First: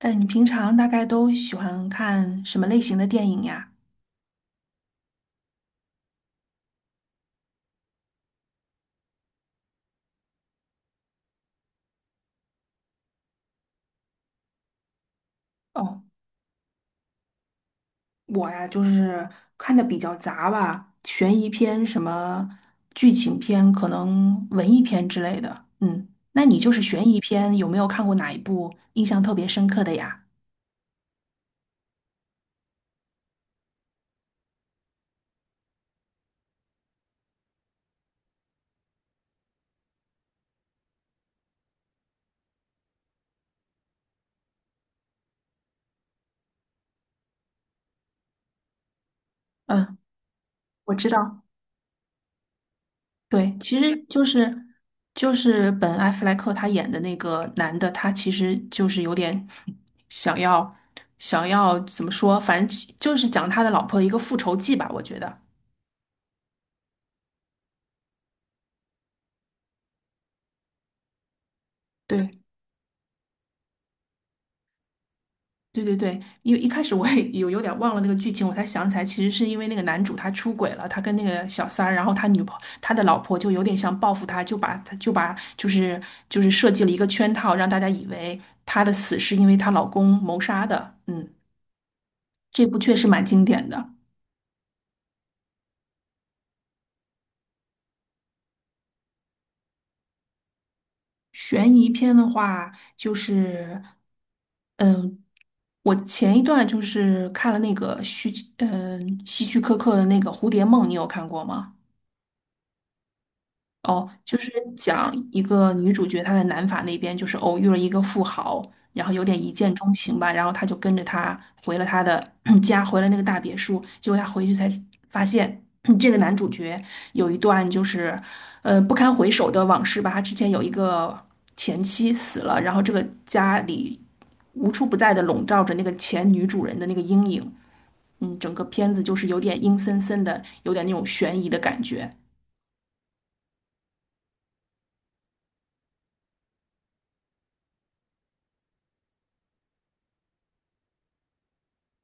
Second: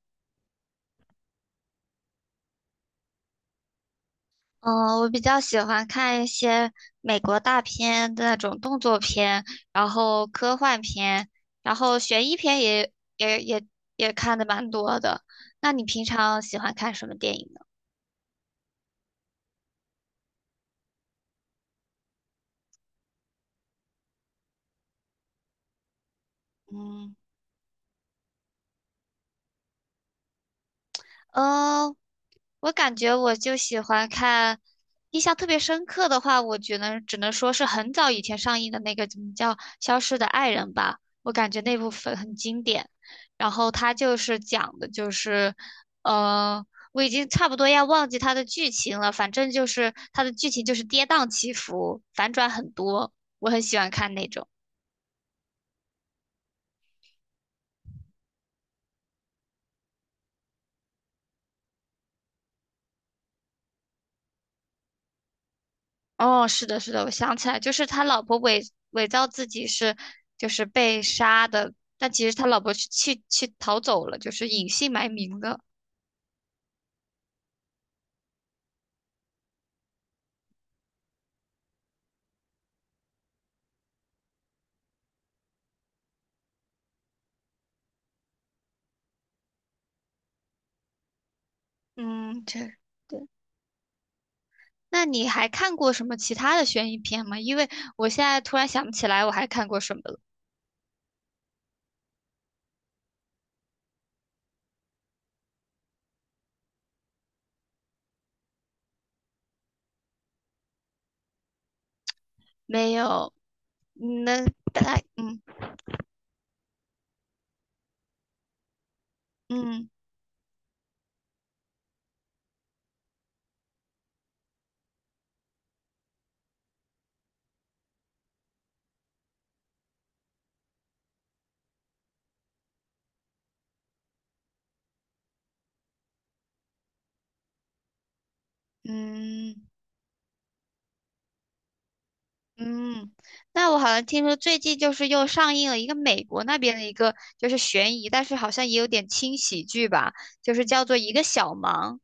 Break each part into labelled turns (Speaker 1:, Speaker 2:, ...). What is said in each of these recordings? Speaker 1: 哎，你平常大概都喜欢看什么类型的电影呀？
Speaker 2: 嗯，我比较喜欢看一些美国大片的那种动作片，然后科幻片，然后悬疑片也也也看的蛮多的。那你
Speaker 1: 哦，
Speaker 2: 平常喜欢看什么电影呢？
Speaker 1: 我呀，就是看的比较杂吧，悬疑片、什么剧情片，可能文艺片之类的。嗯，那你就是悬
Speaker 2: 嗯。
Speaker 1: 疑片，有没有看过哪一部印象特别深刻的呀？
Speaker 2: 嗯，我感觉我就喜欢看，印象特别深刻的话，我觉得只能说是很早以前上映的那个怎么叫《消失的爱人》吧，我感觉那部分很经典。然后它就是讲的就是，嗯，我已经差不多要忘记它的剧情了，反正就是
Speaker 1: 嗯，
Speaker 2: 它的剧情就是
Speaker 1: 我
Speaker 2: 跌
Speaker 1: 知
Speaker 2: 宕
Speaker 1: 道。
Speaker 2: 起伏，反转很多，我
Speaker 1: 对，
Speaker 2: 很喜
Speaker 1: 其
Speaker 2: 欢
Speaker 1: 实
Speaker 2: 看
Speaker 1: 就
Speaker 2: 那种。
Speaker 1: 是本·艾弗莱克他演的那个男的，他其实就是有点想要想要怎么说，反正其就是讲他的老婆的一个复仇记吧，我觉得。
Speaker 2: 哦，是的，是的，我想起来，就是他老婆伪造自己是就是被杀的，但其实
Speaker 1: 对
Speaker 2: 他老婆是去逃走了，就是隐姓埋名的。
Speaker 1: 对对对，因为一开始我也有点忘了那个剧情，我才想起来，其实是因为那个男主他出轨了，他跟那个小三儿，然后他女朋他的老婆就有点想报复他，就是设计了一个圈套，让大家以为他的死是因为她老公谋杀的，嗯。
Speaker 2: 嗯，
Speaker 1: 这
Speaker 2: 这
Speaker 1: 部确实蛮
Speaker 2: 对。
Speaker 1: 经典的。
Speaker 2: 那你还看过什么其他的悬疑片吗？因为我现在突然想不起来我还看过什么了。
Speaker 1: 悬疑片的话，就是，嗯，我前一段就是看了那个希区柯克的那个《蝴蝶梦》，你有看过吗？
Speaker 2: 没有，
Speaker 1: 哦，就
Speaker 2: 那
Speaker 1: 是
Speaker 2: 大
Speaker 1: 讲
Speaker 2: 嗯
Speaker 1: 一个女主角，她在南法那边就是偶遇了一个富豪，然后有点一见
Speaker 2: 嗯
Speaker 1: 钟情吧，然后她就跟着他回了他的 家，回了那个大别墅。结果他回去才发现，这个男主角有一段就是，不堪回首的往事吧。他之前有一个前妻死了，然后这个家里无处不在的笼罩着那个前女主人的那个阴影。嗯，整个片子就是有
Speaker 2: 嗯，
Speaker 1: 点阴森森的，有点那种悬疑的感觉。
Speaker 2: 嗯，那我好像听说最近就是又上映了一个美国那边的一个就是悬疑，但是好像也有点轻喜剧吧，就是叫做《一个小忙》，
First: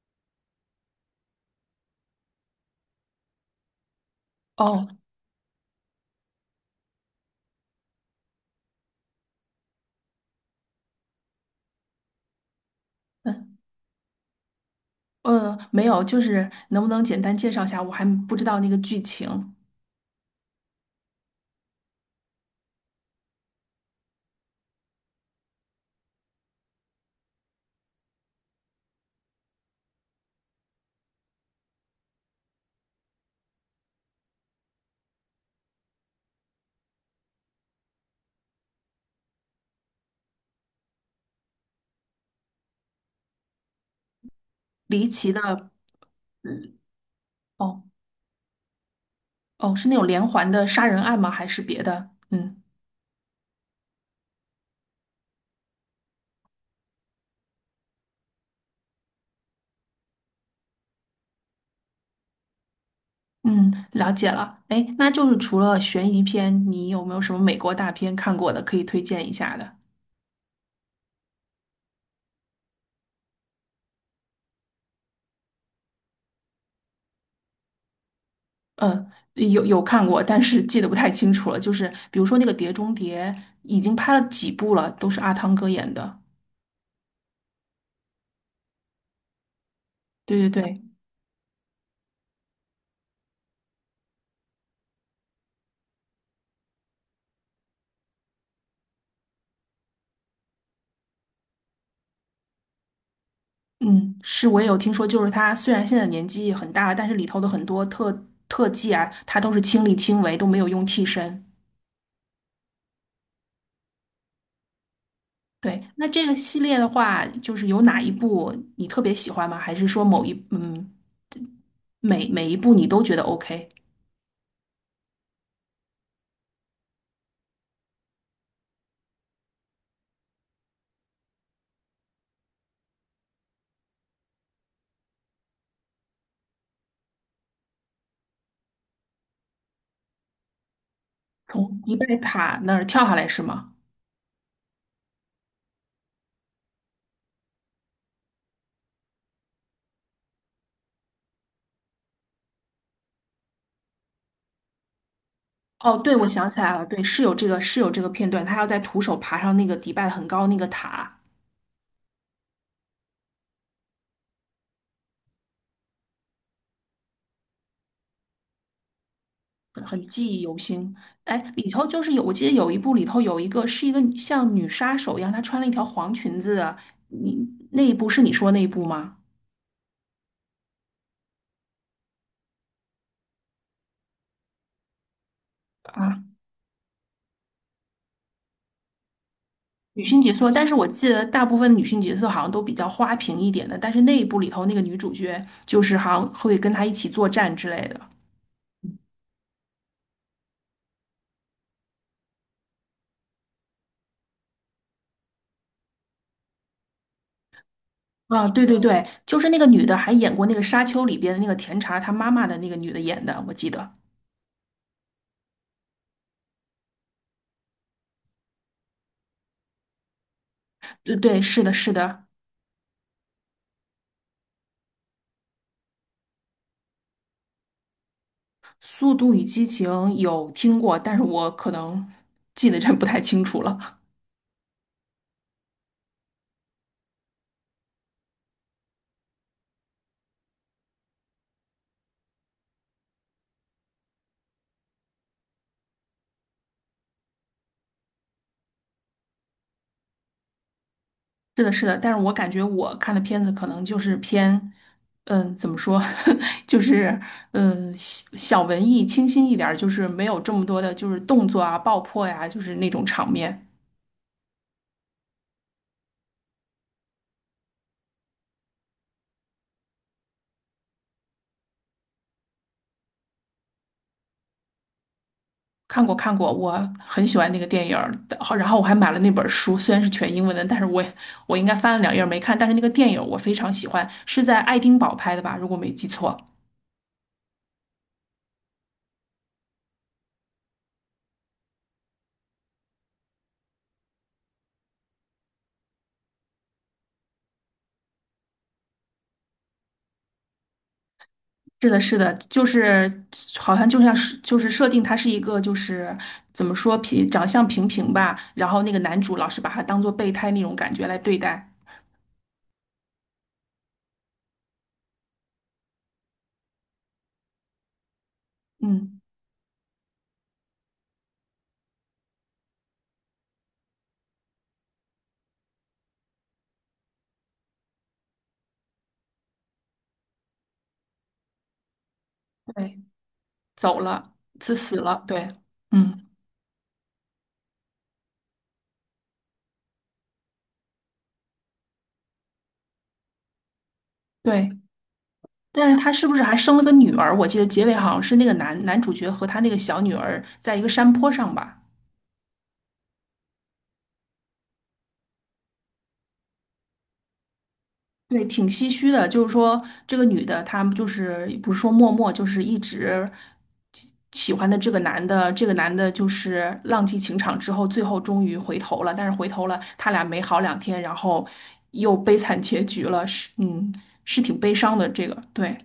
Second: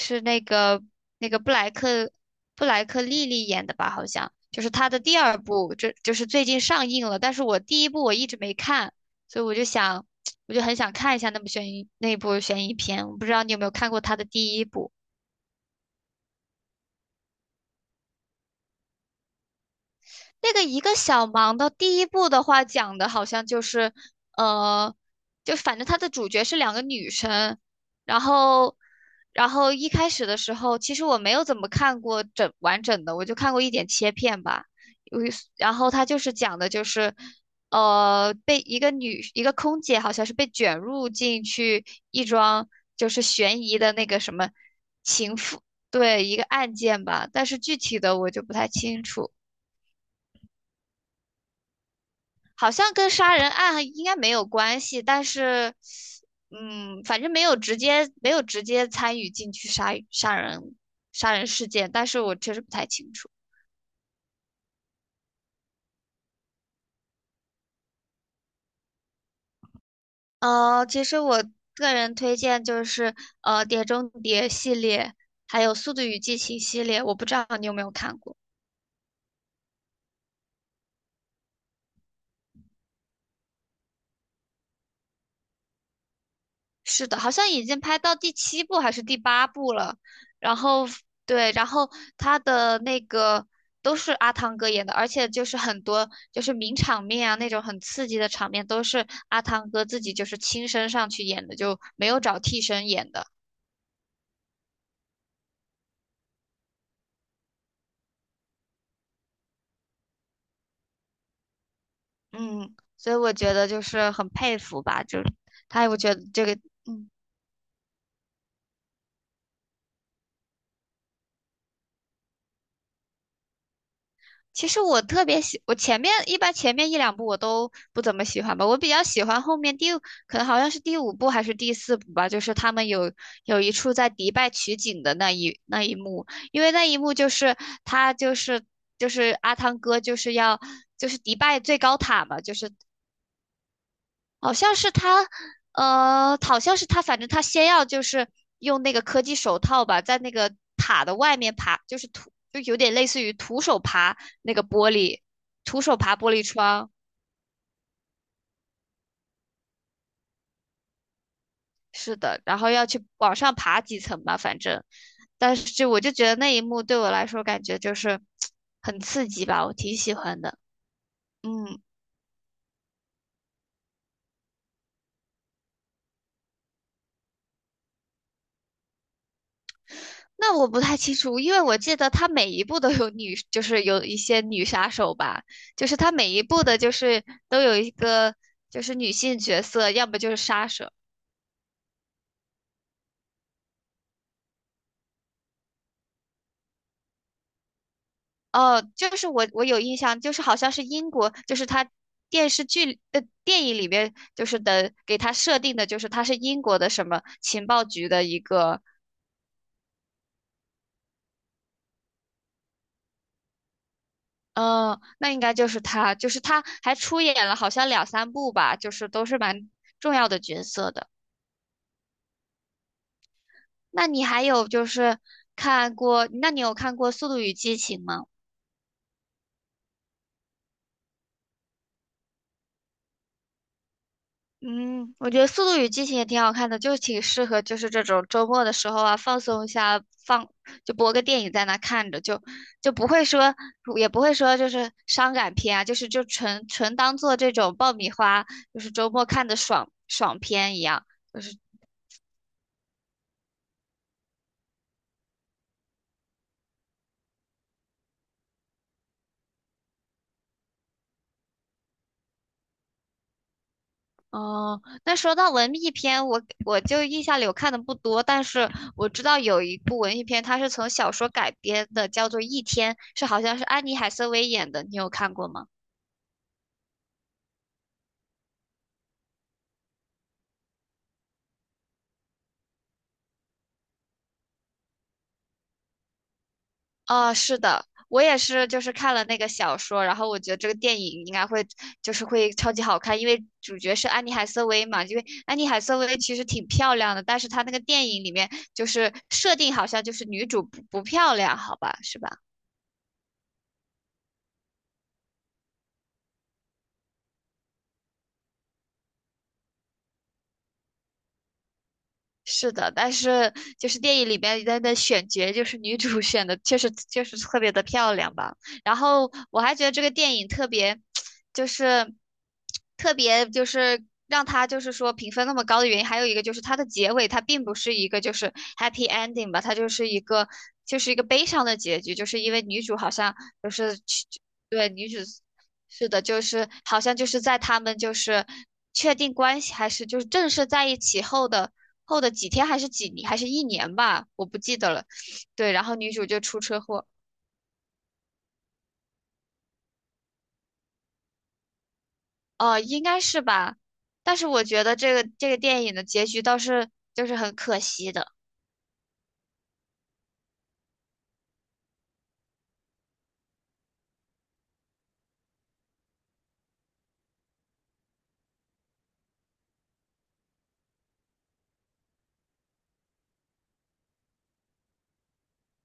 Speaker 2: 是那个布莱克莉莉演的吧？好像就是
Speaker 1: 哦。
Speaker 2: 她的第二部，这就是最近上映了，但是我第一部我一直没看，所以我就想 我就很想看一下那部悬疑片，我不知道你
Speaker 1: 嗯。
Speaker 2: 有没有看过她的第一部。
Speaker 1: 没有，就是能不能简单介绍一下？我还不知道那个剧情。
Speaker 2: 那个一个小忙的第一部的话，讲的好像就是，呃，就反正它的主角是两个女生，然后，一开始的时候，其实我没有怎么看过完整的，我就看过一点切片吧。有一然后它就是讲的就是，被一个空姐好像是被卷入进去一桩就是悬疑的那个什么
Speaker 1: 离奇
Speaker 2: 情妇，
Speaker 1: 的，
Speaker 2: 对，一个案
Speaker 1: 嗯，
Speaker 2: 件吧，但是具
Speaker 1: 哦
Speaker 2: 体的我就不太清楚。
Speaker 1: 哦，是那种连环的杀人案吗？还是别的？嗯
Speaker 2: 好像跟杀人案应该没有关系，但是，反正没有直接参与进去杀人事件，但是我确实不太清楚。
Speaker 1: 嗯，了解了。哎，那就是除了悬疑片，你有没有什么美国大片看过的可以推荐一下的？
Speaker 2: 其实我个人推荐就是《碟中谍》系列，还有《速度与激情》系列，我不知道你有没有看过。
Speaker 1: 嗯，有有看过，但是记得不太清楚了。就是比如说那个《碟中谍》，已经拍了几部了，都是阿汤哥演的。
Speaker 2: 是的，好像已经拍到第七部还是第八部了。
Speaker 1: 对
Speaker 2: 然
Speaker 1: 对对，
Speaker 2: 后对，然后他的那个都是阿汤哥演的，而且就是很多就是名场面啊，那种很刺激的场面都是阿汤哥自己就是亲身上去演的，就没有找替身演的。
Speaker 1: 嗯，是我也有听说，就是他虽然现在年纪很大了，但是里头的很多特技啊，他都是亲力亲为，都没有用替身。
Speaker 2: 嗯，所以我觉得就是很佩服吧，就
Speaker 1: 对，
Speaker 2: 他我
Speaker 1: 那
Speaker 2: 觉得
Speaker 1: 这个
Speaker 2: 这个
Speaker 1: 系列的
Speaker 2: 嗯。
Speaker 1: 话，就是有哪一部你特别喜欢吗？还是说某一嗯每每一部你都觉得 OK？
Speaker 2: 其实我特别喜，我前面一两部我都不怎么喜欢吧，我比较喜欢后面可能好像是第五部还是第四部吧，就是他们有一处在迪拜取景的那一幕，因为那一幕就是他就是阿汤哥就是要就是迪拜最
Speaker 1: 从迪
Speaker 2: 高
Speaker 1: 拜
Speaker 2: 塔嘛，就
Speaker 1: 塔
Speaker 2: 是
Speaker 1: 那儿跳下来是吗？
Speaker 2: 好像是他，呃，好像是他，反正他先要就是用那个科技手套吧，在那个塔的外面爬，就是就有点类似于徒手爬那个玻璃，徒
Speaker 1: 哦，
Speaker 2: 手
Speaker 1: 对，
Speaker 2: 爬
Speaker 1: 我
Speaker 2: 玻璃
Speaker 1: 想起来了，
Speaker 2: 窗，
Speaker 1: 对，是有这个片段，他要在徒手爬上那个迪拜很高那个塔。
Speaker 2: 是的，然后要去往上爬几层吧，反正，但是就我就觉得那一幕对我来说感觉就是 很刺激吧，我
Speaker 1: 很
Speaker 2: 挺
Speaker 1: 很
Speaker 2: 喜
Speaker 1: 记
Speaker 2: 欢
Speaker 1: 忆犹
Speaker 2: 的，
Speaker 1: 新。哎，里
Speaker 2: 嗯。
Speaker 1: 头就是有，我记得有一部里头有一个是一个像女杀手一样，她穿了一条黄裙子的，你那一部是你说那一部吗？
Speaker 2: 那我不太清楚，因为我记得他每一部都就是有一些女杀手吧，就是他
Speaker 1: 啊，
Speaker 2: 每一部的，就是都有一个就是女性角色，
Speaker 1: 女
Speaker 2: 要么
Speaker 1: 性
Speaker 2: 就
Speaker 1: 角
Speaker 2: 是
Speaker 1: 色，但
Speaker 2: 杀
Speaker 1: 是我
Speaker 2: 手。
Speaker 1: 记得大部分女性角色好像都比较花瓶一点的，但是那一部里头那个女主角就是好像会跟她一起作战之类的。
Speaker 2: 哦，就是我有印象，就是好像是英国，就是他电影里面就是的给他设定的，就是他是英国的什么情报局的一
Speaker 1: 啊，对对
Speaker 2: 个，
Speaker 1: 对，就是那个女的还演过那个《沙丘》里边的那个甜茶她妈妈的那个女的演的，我记得。
Speaker 2: 嗯、那应该就是他，就是他还出演了好像两三部吧，就是都是蛮重要的角色的。
Speaker 1: 对对，是的，是的。
Speaker 2: 那你还有就是那你有看过《速度与激情》吗？
Speaker 1: 《速度与激情》有听过，但是我可能记得真不太清楚了。
Speaker 2: 嗯，我觉得《速度与激情》也挺好看的，就挺适合就是这种周末的时候啊，放松一下，放就播个电影在那看着，就不会说也不会说就是伤感片啊，就是纯纯当做这种爆米花，就是周末看的爽爽片一样。就是。
Speaker 1: 是的，是的，但是我感觉我看的片子可能就是偏，怎么说，就是小小文艺、清新一点儿，就是没有这么多的，就是动作啊、爆破呀、就是那种场面。
Speaker 2: 哦，那说到文艺片，我就印象里我看的不多，但是我知道有一部文艺片，它是从小说改编的，叫做《一天》，是好像是安妮海瑟薇演的，你有看过吗？
Speaker 1: 看过，看过，我很喜欢那个电影儿，好然后我还买了那本书，虽然是全英文的，但是我应该翻了两页儿没看，但是那个电影儿我非常喜欢，是在爱丁堡拍的吧，如果没记错。
Speaker 2: 哦，是的，我也是，就是看了那个小说，然后我觉得这个电影应该会，就是会超级好看，因为主角是安妮海瑟薇嘛，因为安妮海瑟薇其实挺漂亮的，但是她那个电影里面就是设定好像就是女主不漂亮，好
Speaker 1: 是
Speaker 2: 吧，
Speaker 1: 的，是
Speaker 2: 是吧？
Speaker 1: 的，就是好像就像是就是设定他是一个就是怎么说长相平平吧，然后那个男主老是把他当做备胎那种感觉来对待。
Speaker 2: 是的，但是就是电影里边的选角，就是女主选的确实确实特别的漂亮吧。然
Speaker 1: 嗯，
Speaker 2: 后我还觉得这个电影特别，就是特别就是让它就是说评分那么高的原因，还有一个就是它的结尾它并不是一个就是 happy ending 吧，它就是一个悲伤的结局，就是因为女主
Speaker 1: 对，
Speaker 2: 好像就是
Speaker 1: 走
Speaker 2: 去
Speaker 1: 了，是
Speaker 2: 对
Speaker 1: 死
Speaker 2: 女主
Speaker 1: 了，对，
Speaker 2: 是的，
Speaker 1: 嗯，
Speaker 2: 就是好像就是在他们就是确定关系还是就是正式在一起后的。后的几天还是一年吧，我不记
Speaker 1: 对。
Speaker 2: 得了。对，然
Speaker 1: 但
Speaker 2: 后
Speaker 1: 是
Speaker 2: 女
Speaker 1: 他
Speaker 2: 主
Speaker 1: 是不
Speaker 2: 就
Speaker 1: 是还
Speaker 2: 出
Speaker 1: 生
Speaker 2: 车
Speaker 1: 了个
Speaker 2: 祸，
Speaker 1: 女儿？我记得结尾好像是那个男男主角和他那个小女儿在一个山坡上吧。
Speaker 2: 哦，应该是吧，但是我觉得这个电影的结局倒是就是很可惜的，
Speaker 1: 对，挺唏嘘的。就是说，这个女的，她就是不是说默默，就是一直喜欢的这个男的，这个男的就是浪迹情场之后，最后终于回头了。但是回头了，他俩没好两天，然后又悲惨结局了。是，嗯，是挺悲伤的。这个，对，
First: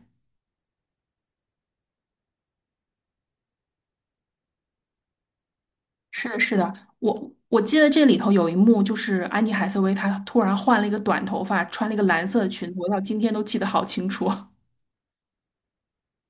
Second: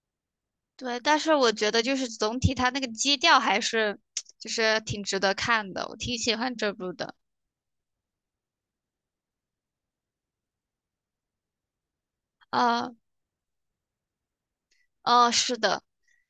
Speaker 2: 对，但是我觉得就是总体它那个基调还是 就是挺值得看的，我挺
Speaker 1: 是
Speaker 2: 喜
Speaker 1: 的，
Speaker 2: 欢
Speaker 1: 是的。
Speaker 2: 这部的
Speaker 1: 我记得这里头有一幕，就是安妮海瑟薇她突然换了一个短头发，穿了一个蓝色的裙子，
Speaker 2: 啊，
Speaker 1: 我到今天都记得好清楚。
Speaker 2: 哦，是的，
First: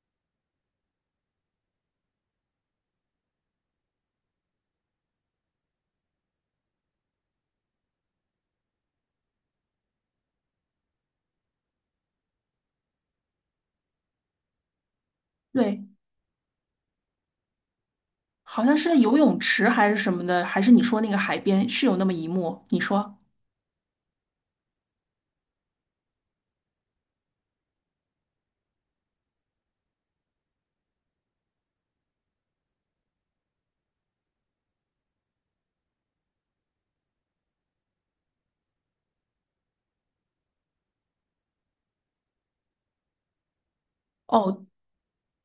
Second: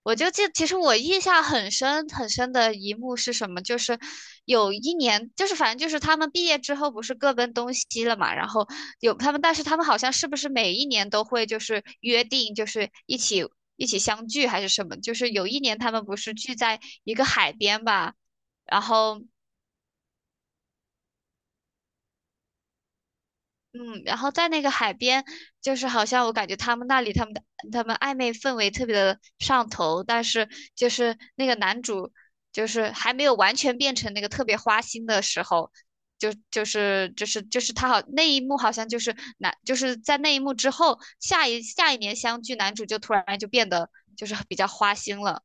Speaker 2: 我就记，其实我印象很深很深的一幕是什么？就是有一年，就是反正就是他们毕业之后不是各奔东西了嘛，然后有他们，但是他们好像是不是每一年都会就是约定，就是一起相聚还是什么？就是有 一年
Speaker 1: 对。
Speaker 2: 他们不是聚在一个海边吧，
Speaker 1: 好像
Speaker 2: 然
Speaker 1: 是在游
Speaker 2: 后。
Speaker 1: 泳池还是什么的，还是你说那个海边是有那么一幕？你说，
Speaker 2: 嗯，然后在那个海边，就是好像我感觉他们那里他们的他们暧昧氛围特别的上头，但是就是那个男主就是还没有完全变成那个特别花心的时候，就是那一幕好像就是男就是在那一幕之后，下一年相聚，男主就突然就变得就是比
Speaker 1: 哦，
Speaker 2: 较花心了。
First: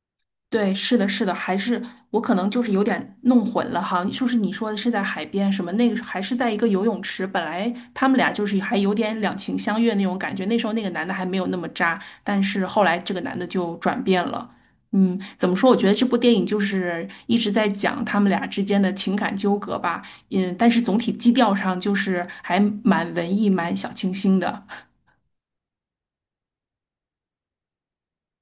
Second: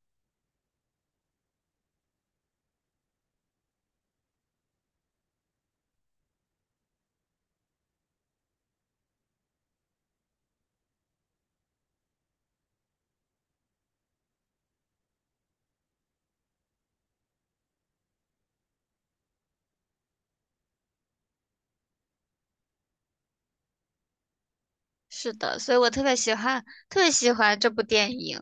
Speaker 1: 对，是的，是的，还是我可能就是有点弄混了哈。就是你说的是在海边什么那个，还是在一个游泳池？本来他们俩就是还有点两情相悦那种感觉，那时候那个男的还没有那么渣，但是后来这个男的就转变了。嗯，怎么说？我觉得这部电影就是一直在讲他们俩之间的情感纠葛吧。嗯，但是总体基调上就是还蛮文艺、蛮小清新的。
Speaker 2: 是的，所以我特别喜欢特别喜欢这部电影。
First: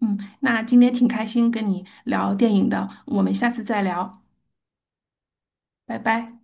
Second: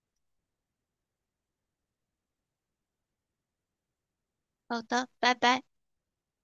Speaker 1: 嗯，那今天挺开心跟你聊电影的，我们下次再聊，
Speaker 2: 好的，拜拜。
Speaker 1: 拜拜。